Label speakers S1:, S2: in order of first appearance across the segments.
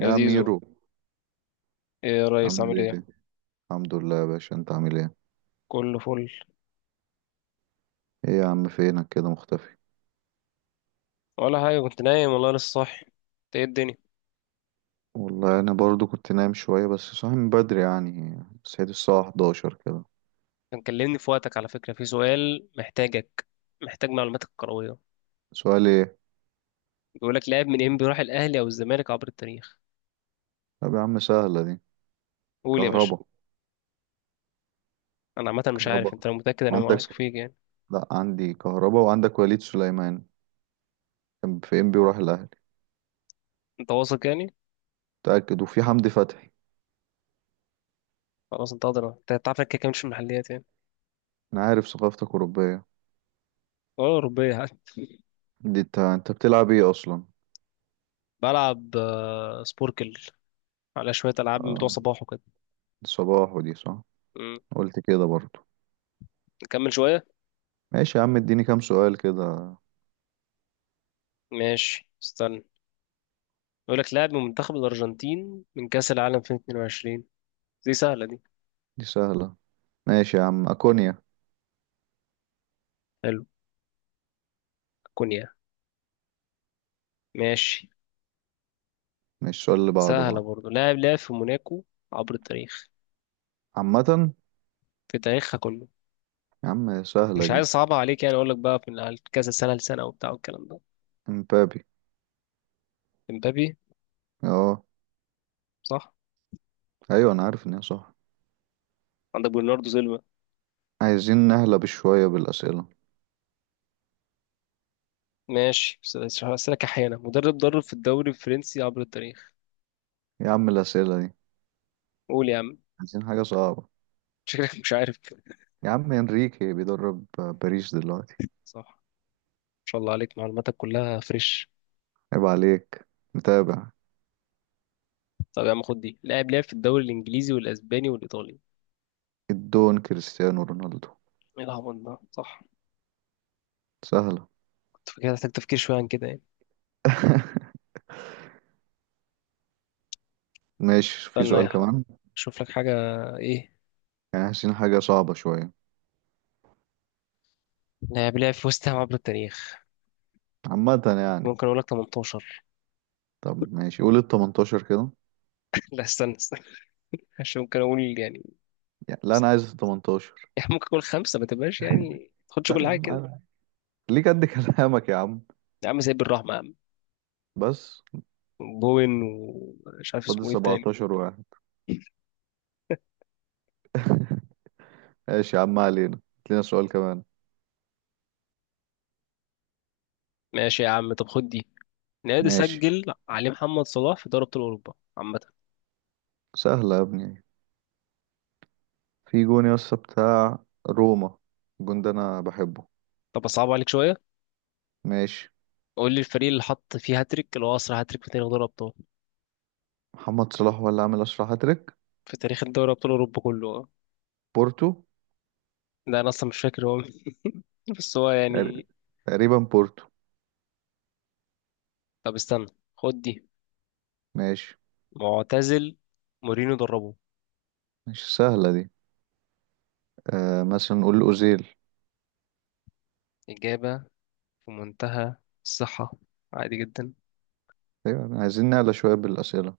S1: يا
S2: يا
S1: زيزو.
S2: ميرو،
S1: ايه يا ريس،
S2: عامل
S1: عامل
S2: ايه؟
S1: ايه؟
S2: الحمد لله يا باشا، انت عامل ايه؟
S1: كله فل.
S2: ايه يا عم، فينك كده مختفي؟
S1: ولا حاجه، كنت نايم والله، لسه صاحي. انت ايه الدنيا؟
S2: والله انا برضو كنت نايم شويه بس صاحي من بدري، يعني صحيت الساعه 11 كده.
S1: كان كلمني في وقتك، على فكره في سؤال محتاجك، محتاج معلوماتك الكرويه.
S2: سؤال ايه؟
S1: بيقول لك لاعب من انبي راح الاهلي او الزمالك عبر التاريخ.
S2: طب يا عم سهله دي.
S1: قول يا باشا.
S2: كهربا.
S1: انا عامه مش
S2: كهربا؟
S1: عارف انت لو متاكد، انا ما واثق
S2: عندك؟
S1: فيك يعني.
S2: لا، عندي كهربا وعندك وليد سليمان. كان في ام بي وراح الاهلي.
S1: انت واثق يعني؟
S2: متاكد، وفي حمدي فتحي.
S1: خلاص، انت قادر، انت تعرف انك كده كده مش في المحليات يعني.
S2: انا عارف ثقافتك اوروبيه.
S1: ولا اوروبيه حتى.
S2: دي انت بتلعب ايه اصلا؟
S1: بلعب سبوركل، على شويه العاب من بتوع
S2: اه،
S1: صباح وكده.
S2: صباح، ودي صح.
S1: مم.
S2: قلت كده برضو.
S1: نكمل شويه.
S2: ماشي يا عم، اديني كام سؤال كده.
S1: ماشي، استنى. يقول لك لاعب من منتخب الأرجنتين من كأس العالم 2022. دي سهلة دي.
S2: دي سهله. ماشي يا عم، اكونيا.
S1: حلو. كونيا. ماشي.
S2: مش السؤال اللي بعده
S1: سهلة
S2: بقى.
S1: برضه، لاعب لعب في موناكو عبر التاريخ،
S2: عامة.
S1: في تاريخها كله.
S2: يا عم سهلة
S1: مش عايز
S2: دي.
S1: أصعبها عليك يعني، أقول لك بقى من على كذا سنة لسنة وبتاع والكلام ده.
S2: امبابي.
S1: امبابي.
S2: اه.
S1: صح.
S2: ايوه انا عارف ان هي صح.
S1: عندك برناردو سيلفا.
S2: عايزين نهلب شوية بالاسئلة.
S1: ماشي أسألك أحيانا، مدرب درب في الدوري الفرنسي عبر التاريخ.
S2: يا عم الاسئلة دي.
S1: قول يا عم.
S2: عايزين حاجة صعبة.
S1: شكلك مش عارف.
S2: يا عم انريكي بيدرب باريس دلوقتي.
S1: صح، ما شاء الله عليك، معلوماتك كلها فريش.
S2: عيب عليك. متابع.
S1: طب يا عم خد دي، لاعب لعب في الدوري الإنجليزي والأسباني والإيطالي.
S2: الدون كريستيانو رونالدو.
S1: ايه العبط ده، صح.
S2: سهلة.
S1: تفكير، محتاج تفكير شوية عن كده يعني.
S2: ماشي، في
S1: استنى
S2: سؤال كمان.
S1: أشوف لك حاجة. إيه؟
S2: يعني عايزين حاجة صعبة شوية.
S1: لاعب لعب في وست هام عبر التاريخ.
S2: عامة يعني.
S1: ممكن أقول لك 18.
S2: طب ماشي، قول ال 18 كده.
S1: لا، استنى استنى، عشان ممكن أقول يعني.
S2: يعني لا، انا عايز ال 18.
S1: يعني ممكن أقول خمسة، ما تبقاش يعني ما تاخدش
S2: لا
S1: كل
S2: يا
S1: حاجة كده.
S2: عم. ليه قد كلامك يا عم؟
S1: يا عم زي بالرحمة يا عم.
S2: بس.
S1: بوين، ومش عارف
S2: فاضل
S1: اسمه إيه التاني.
S2: 17 واحد. ماشي يا عم، ما علينا، هات لنا سؤال كمان.
S1: ماشي يا عم، طب خد دي. نادي
S2: ماشي.
S1: سجل عليه محمد صلاح في دوري أبطال أوروبا، عامة.
S2: سهلة يا ابني. في جون يا اسطى بتاع روما. الجون ده انا بحبه.
S1: طب أصعب عليك شوية.
S2: ماشي.
S1: قول لي الفريق اللي حط فيه هاتريك، اللي هو أسرع هاتريك في تاريخ دوري أبطال،
S2: محمد صلاح هو اللي عامل اسرع هاتريك.
S1: في تاريخ الدوري أبطال أوروبا كله.
S2: بورتو.
S1: ده انا اصلا مش فاكر هو مين. بس هو
S2: تقر-
S1: يعني.
S2: تقريبا بورتو.
S1: طب استنى، خد دي.
S2: ماشي.
S1: معتزل، مورينو دربه.
S2: مش سهلة دي. مثلا نقول اوزيل.
S1: اجابه في منتهى الصحه، عادي جدا.
S2: ايوه، عايزين نعلى شوية بالأسئلة.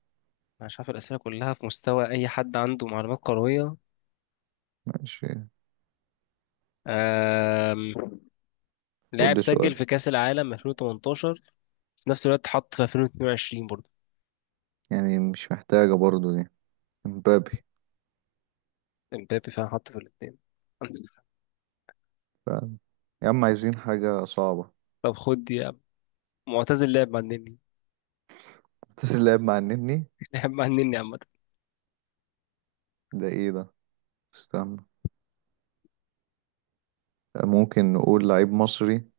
S1: انا مش عارف، الاسئله كلها في مستوى اي حد عنده معلومات كرويه.
S2: ماشي.
S1: أم...
S2: قول
S1: لاعب
S2: لي سؤال.
S1: سجل في كاس العالم 2018، في نفس الوقت حط في 2022 برضه.
S2: يعني مش محتاجة برضو دي. مبابي.
S1: امبابي فعلا حط في الاثنين.
S2: ف- يا عم عايزين حاجة صعبة.
S1: طب خد دي يا عم، معتزل لعب مع النني.
S2: بس اللاعب مع النني.
S1: لعب مع النني، عامه.
S2: ده ايه ده؟ استنى. ممكن نقول لعيب مصري.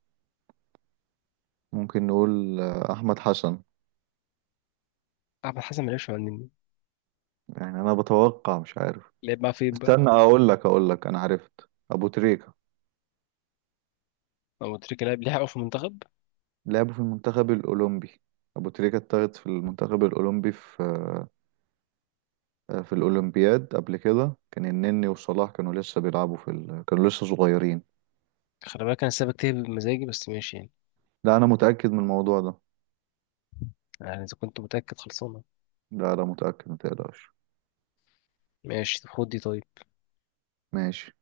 S2: ممكن نقول احمد حسن.
S1: احمد حسن ما لعبش مع النني.
S2: يعني انا بتوقع مش عارف.
S1: لعب مع فين بقى؟
S2: استنى، اقول لك انا عرفت ابو تريكة.
S1: هو تريكة لعب ليه حقه في المنتخب؟
S2: لعبه في المنتخب الاولمبي. ابو تريكة اتاخد في المنتخب الاولمبي في الاولمبياد قبل كده. كان النني وصلاح كانوا لسه بيلعبوا كانوا لسه صغيرين.
S1: خلي بالك انا سايبك تهبد بمزاجي، بس ماشي يعني.
S2: لا انا متأكد من الموضوع ده.
S1: يعني اذا كنت متاكد، خلصانه.
S2: لا لا متأكد، ما تقلقش.
S1: ماشي، طب خد دي طيب.
S2: ماشي.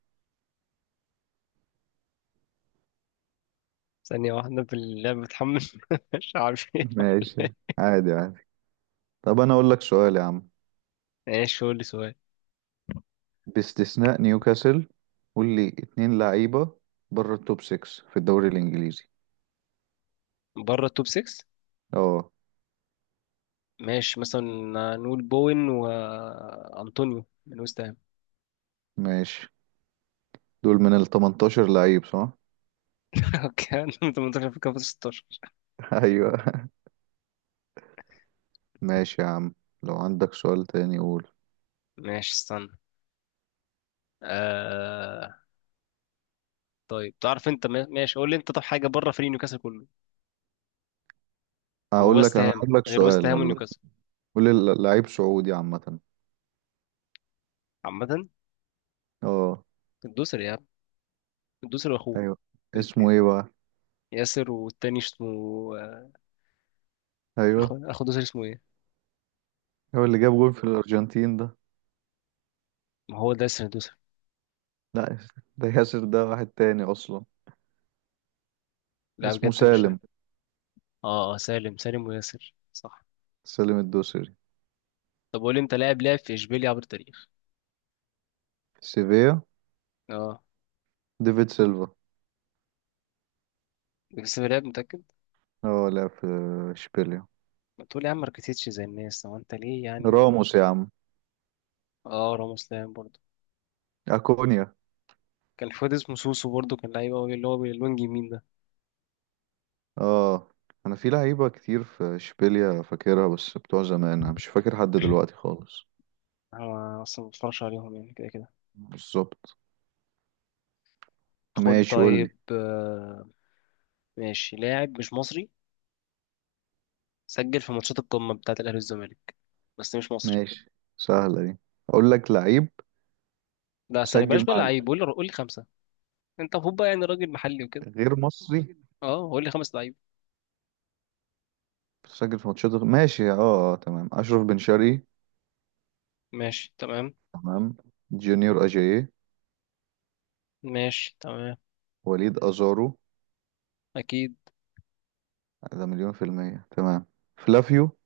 S1: ثانيه واحده، في اللعبه بتحمل. مش عارف ايه.
S2: ماشي. عادي عادي. طب انا اقول لك سؤال يا عم.
S1: ماشي، قول لي سؤال.
S2: باستثناء نيوكاسل، قول لي اتنين لعيبة بره التوب 6 في الدوري الإنجليزي.
S1: بره التوب 6.
S2: اه.
S1: ماشي، مثلا نقول بوين وانطونيو من وست هام.
S2: ماشي. دول من ال 18 لعيب صح؟
S1: اوكي، أنا 18 في كام، 16؟
S2: أيوه. ماشي يا عم، لو عندك سؤال تاني قول.
S1: ماشي استنى. آه... طيب تعرف انت ماشي، قول لي انت، طب حاجه بره فريق نيوكاسل كله
S2: هقول
S1: ووست
S2: لك أنا
S1: هام،
S2: هقول لك
S1: غير وست
S2: سؤال
S1: هام
S2: والله.
S1: ونيوكاسل.
S2: قول لي لعيب سعودي عامة.
S1: عامه.
S2: اه.
S1: الدوسري يا عم، الدوسري واخوه.
S2: أيوه. اسمه ايه بقى؟
S1: ياسر، والتاني اسمه آه، اخو
S2: أيوه.
S1: اخو دوسر، اسمه ايه؟
S2: هو اللي جاب جول في الأرجنتين ده.
S1: ما هو ده ياسر دوسر.
S2: لا. ده ياسر، ده واحد تاني أصلا.
S1: لا
S2: اسمه
S1: بجد مش فاكر.
S2: سالم.
S1: اه، سالم، سالم وياسر، صح.
S2: سالم الدوسري.
S1: طب قول لي انت، لاعب لعب في اشبيليا عبر التاريخ.
S2: سيفيا.
S1: اه،
S2: ديفيد سيلفا.
S1: بس في لاعب متأكد.
S2: اه، لعب في اشبيليا.
S1: ما تقول يا عم ماركتيتش زي الناس، هو انت ليه يعني؟
S2: راموس يا عم.
S1: اه، راموس لاعب برضه.
S2: اكونيا.
S1: كان في واد اسمه سوسو برضه، كان لعيب قوي، اللي هو بالوينج يمين ده.
S2: اه. انا في لعيبه كتير في اشبيليا فاكرها، بس بتوع زمان انا مش فاكر حد دلوقتي خالص.
S1: انا اصلا ما بتفرجش عليهم يعني، كده كده.
S2: بالظبط.
S1: خد
S2: ماشي قول لي.
S1: طيب ماشي، لاعب مش مصري سجل في ماتشات القمة بتاعة الأهلي والزمالك، بس مش مصري.
S2: ماشي. سهله دي. اقول لك لعيب.
S1: لا استنى،
S2: سجل
S1: بلاش بقى
S2: مع
S1: لعيب،
S2: ال-
S1: قول لي قول لي خمسة. انت المفروض بقى يعني راجل محلي وكده.
S2: غير مصري.
S1: اه، قول لي خمس لعيب.
S2: سجل في ماتشات ماشي، تمام، اشرف بن شرقي.
S1: ماشي تمام.
S2: تمام. جونيور اجاييه.
S1: ماشي تمام.
S2: وليد ازارو.
S1: اكيد.
S2: ده مليون في المية، تمام. فلافيو.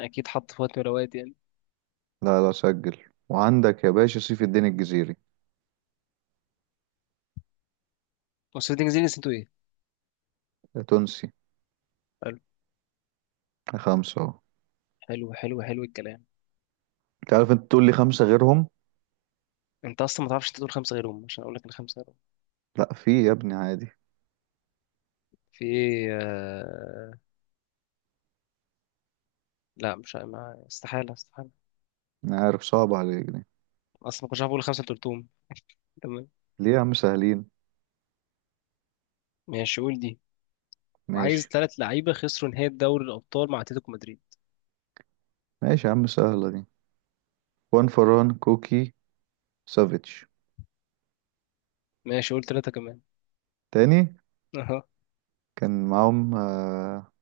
S1: اكيد حط في وقت من الاوقات يعني.
S2: لا لا سجل. وعندك يا باشا سيف الدين الجزيري.
S1: وسيلتنج زينس، انتوا ايه؟
S2: ده تونسي.
S1: حلو.
S2: ده خمسة اهو.
S1: حلو حلو حلو الكلام.
S2: انت عارف انت تقول لي خمسة غيرهم.
S1: انت اصلا ما تعرفش، انت تقول خمسه غيرهم عشان اقول لك ان خمسه غيرهم.
S2: لا، في يا ابني عادي.
S1: في ايه لا، مش ما... استحاله، استحاله.
S2: انا عارف صعب عليك دي.
S1: اصلا ما كنتش عارف اقول خمسه، انت قلتهم. تمام.
S2: ليه يا عم سهلين.
S1: ماشي، قول دي. وعايز
S2: ماشي.
S1: ثلاث لعيبه خسروا نهائي دوري الابطال مع اتلتيكو مدريد.
S2: ماشي يا عم، سهلة دي. وان فران كوكي. سافيتش.
S1: ماشي، قول ثلاثه كمان.
S2: تاني.
S1: اها.
S2: كان معاهم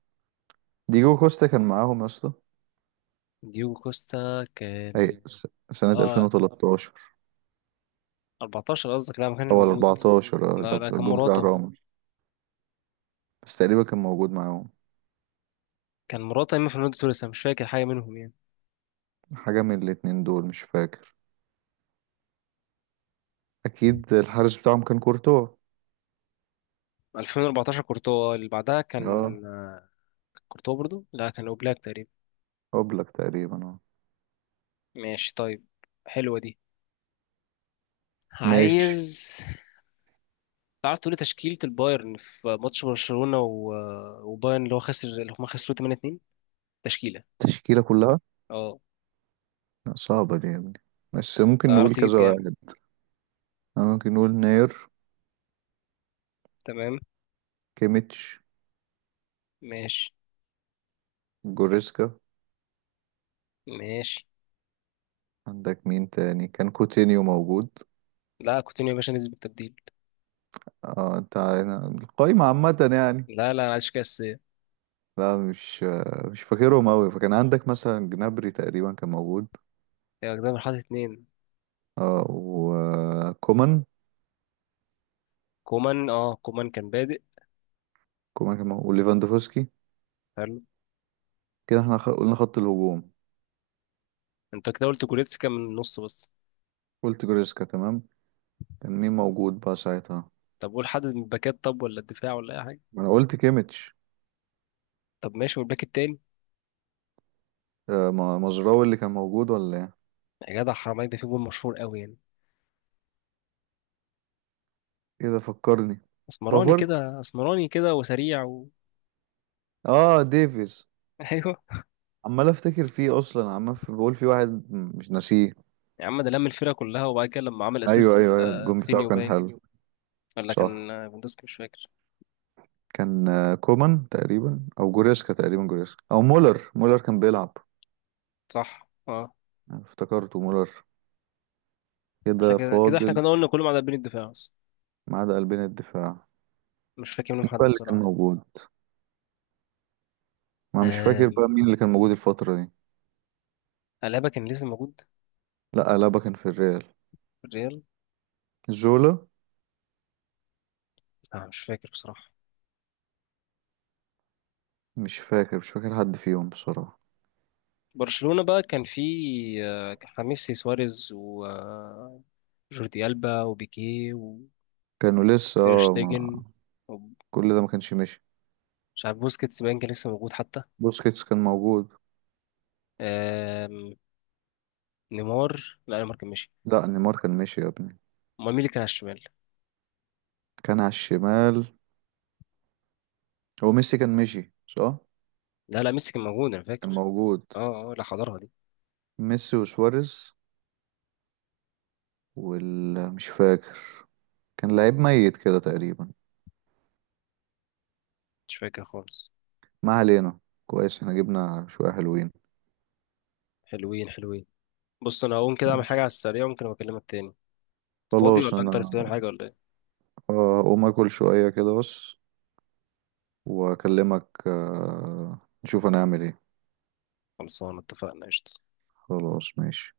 S2: ديجو كوستا كان معاهم يا اسطى.
S1: ديوجو كوستا كان.
S2: سنة
S1: اه،
S2: 2013
S1: 14 قصدك؟ لا، ما كانش
S2: او
S1: موجود.
S2: 14. اه،
S1: لا
S2: لو
S1: لا،
S2: في
S1: كان
S2: الجون بتاع
S1: مراته.
S2: راموس. بس تقريبا كان موجود معاهم.
S1: كان مراته، اما فرناندو توريس أنا مش فاكر حاجه منهم يعني.
S2: حاجة من الاتنين دول مش فاكر. اكيد الحارس بتاعهم كان كورتوا.
S1: 2014 كورتوا، اللي بعدها كان
S2: اه.
S1: آه، كان كورتوا برضو، لا كان اوبلاك تقريبا.
S2: اوبلاك تقريبا، اه.
S1: ماشي طيب. حلوه دي.
S2: ماشي.
S1: عايز تعرف تقولي تشكيلة البايرن في ماتش برشلونة وبايرن، اللي هو خسر، اللي هما خسروا 8-2، تشكيلة.
S2: التشكيلة كلها؟
S1: اه،
S2: لا، صعبة دي يا ابني. بس ممكن
S1: تعرف
S2: نقول
S1: تجيب
S2: كذا
S1: كام؟
S2: واحد. أنا ممكن نقول ناير.
S1: تمام.
S2: كيميتش.
S1: ماشي.
S2: جوريسكا.
S1: ماشي.
S2: عندك مين تاني؟ كان كوتينيو موجود.
S1: لا، كوتينيو يا باشا نزل بالتبديل.
S2: اه، القايمة عامة يعني.
S1: لا لا، انا عايز كاس يا
S2: لا، مش فاكرهم أوي، فكان عندك مثلا جنابري تقريبا كان موجود.
S1: جدعان، حاطط اتنين.
S2: اه، وكومان.
S1: كومان، اه كومان كان بادئ.
S2: كومان كان موجود وليفاندوفسكي.
S1: حلو.
S2: كده احنا قلنا خط الهجوم.
S1: انت كده قلت كوريتسكا من النص بس.
S2: قلت جوريسكا، تمام. كان مين موجود بقى ساعتها؟
S1: طب قول حد من الباكات، طب ولا الدفاع ولا اي حاجه.
S2: ما انا قلت كيميتش.
S1: طب ماشي، والباك التاني؟
S2: مزراوي اللي كان موجود ولا ايه؟
S1: يا جدع حرام عليك، ده في جول مشهور قوي يعني.
S2: كده فكرني.
S1: اسمراني
S2: بافارد.
S1: كده، اسمراني كده وسريع
S2: اه، ديفيز.
S1: ايوه.
S2: عمال افتكر فيه اصلا، عمال بقول في واحد مش ناسيه.
S1: يا عم ده لم الفرقه كلها، وبعد كده لما عمل اسيست
S2: ايوه ايوه ايوه، الجون بتاعه
S1: لكوتينيو
S2: كان
S1: باين،
S2: حلو.
S1: ولا
S2: صح.
S1: كان ليفاندوسكي، مش فاكر.
S2: كان كومان تقريبا او جوريسكا تقريبا، جوريسكا او مولر، مولر كان بيلعب.
S1: صح، اه.
S2: افتكرته مولر.
S1: احنا
S2: كده
S1: كده كده، احنا
S2: فاضل.
S1: كنا قلنا كلهم على بين الدفاع بس.
S2: ما عدا قلبين الدفاع.
S1: مش فاكر منهم
S2: مين
S1: حد
S2: بقى اللي كان
S1: بصراحه.
S2: موجود؟ ما مش فاكر بقى
S1: آم،
S2: مين اللي كان موجود الفترة دي.
S1: ألابا كان لسه موجود.
S2: لا، ألابا كان في الريال.
S1: في الريال.
S2: زولا.
S1: آه، مش فاكر بصراحه.
S2: مش فاكر، مش فاكر حد فيهم بصراحة.
S1: برشلونة بقى كان في خميس، سواريز وجوردي ألبا وبيكيه وتير
S2: كانوا لسه
S1: شتيجن، ومش
S2: كل ده ما كانش ماشي.
S1: عارف. بوسكيتس باين كان لسه موجود حتى.
S2: بوسكيتس كان موجود.
S1: آم، نيمار، لا نيمار كان ماشي.
S2: لا، نيمار كان ماشي يا ابني.
S1: امال مين اللي كان على الشمال؟
S2: كان على الشمال. هو ميسي كان مشي صح؟
S1: لا لا، ميسي كان موجود انا
S2: كان
S1: فاكر.
S2: موجود.
S1: اه اه، لا حضرها دي.
S2: ميسي وسواريز. وال مش فاكر. كان لعيب ميت كده تقريبا.
S1: مش فاكر خالص.
S2: ما علينا. كويس، احنا جبنا شوية حلوين.
S1: حلوين حلوين. بص، انا هقوم كده اعمل حاجة
S2: ماشي.
S1: على السريع، ممكن أبقى اكلمك تاني. انت فاضي ولا
S2: خلاص
S1: انت لسه
S2: انا
S1: بتعمل حاجة ولا ايه؟
S2: هقوم اكل شوية كده بس، واكلمك نشوف هنعمل ايه.
S1: خلصانة، اتفقنا، قشطة.
S2: خلاص ماشي.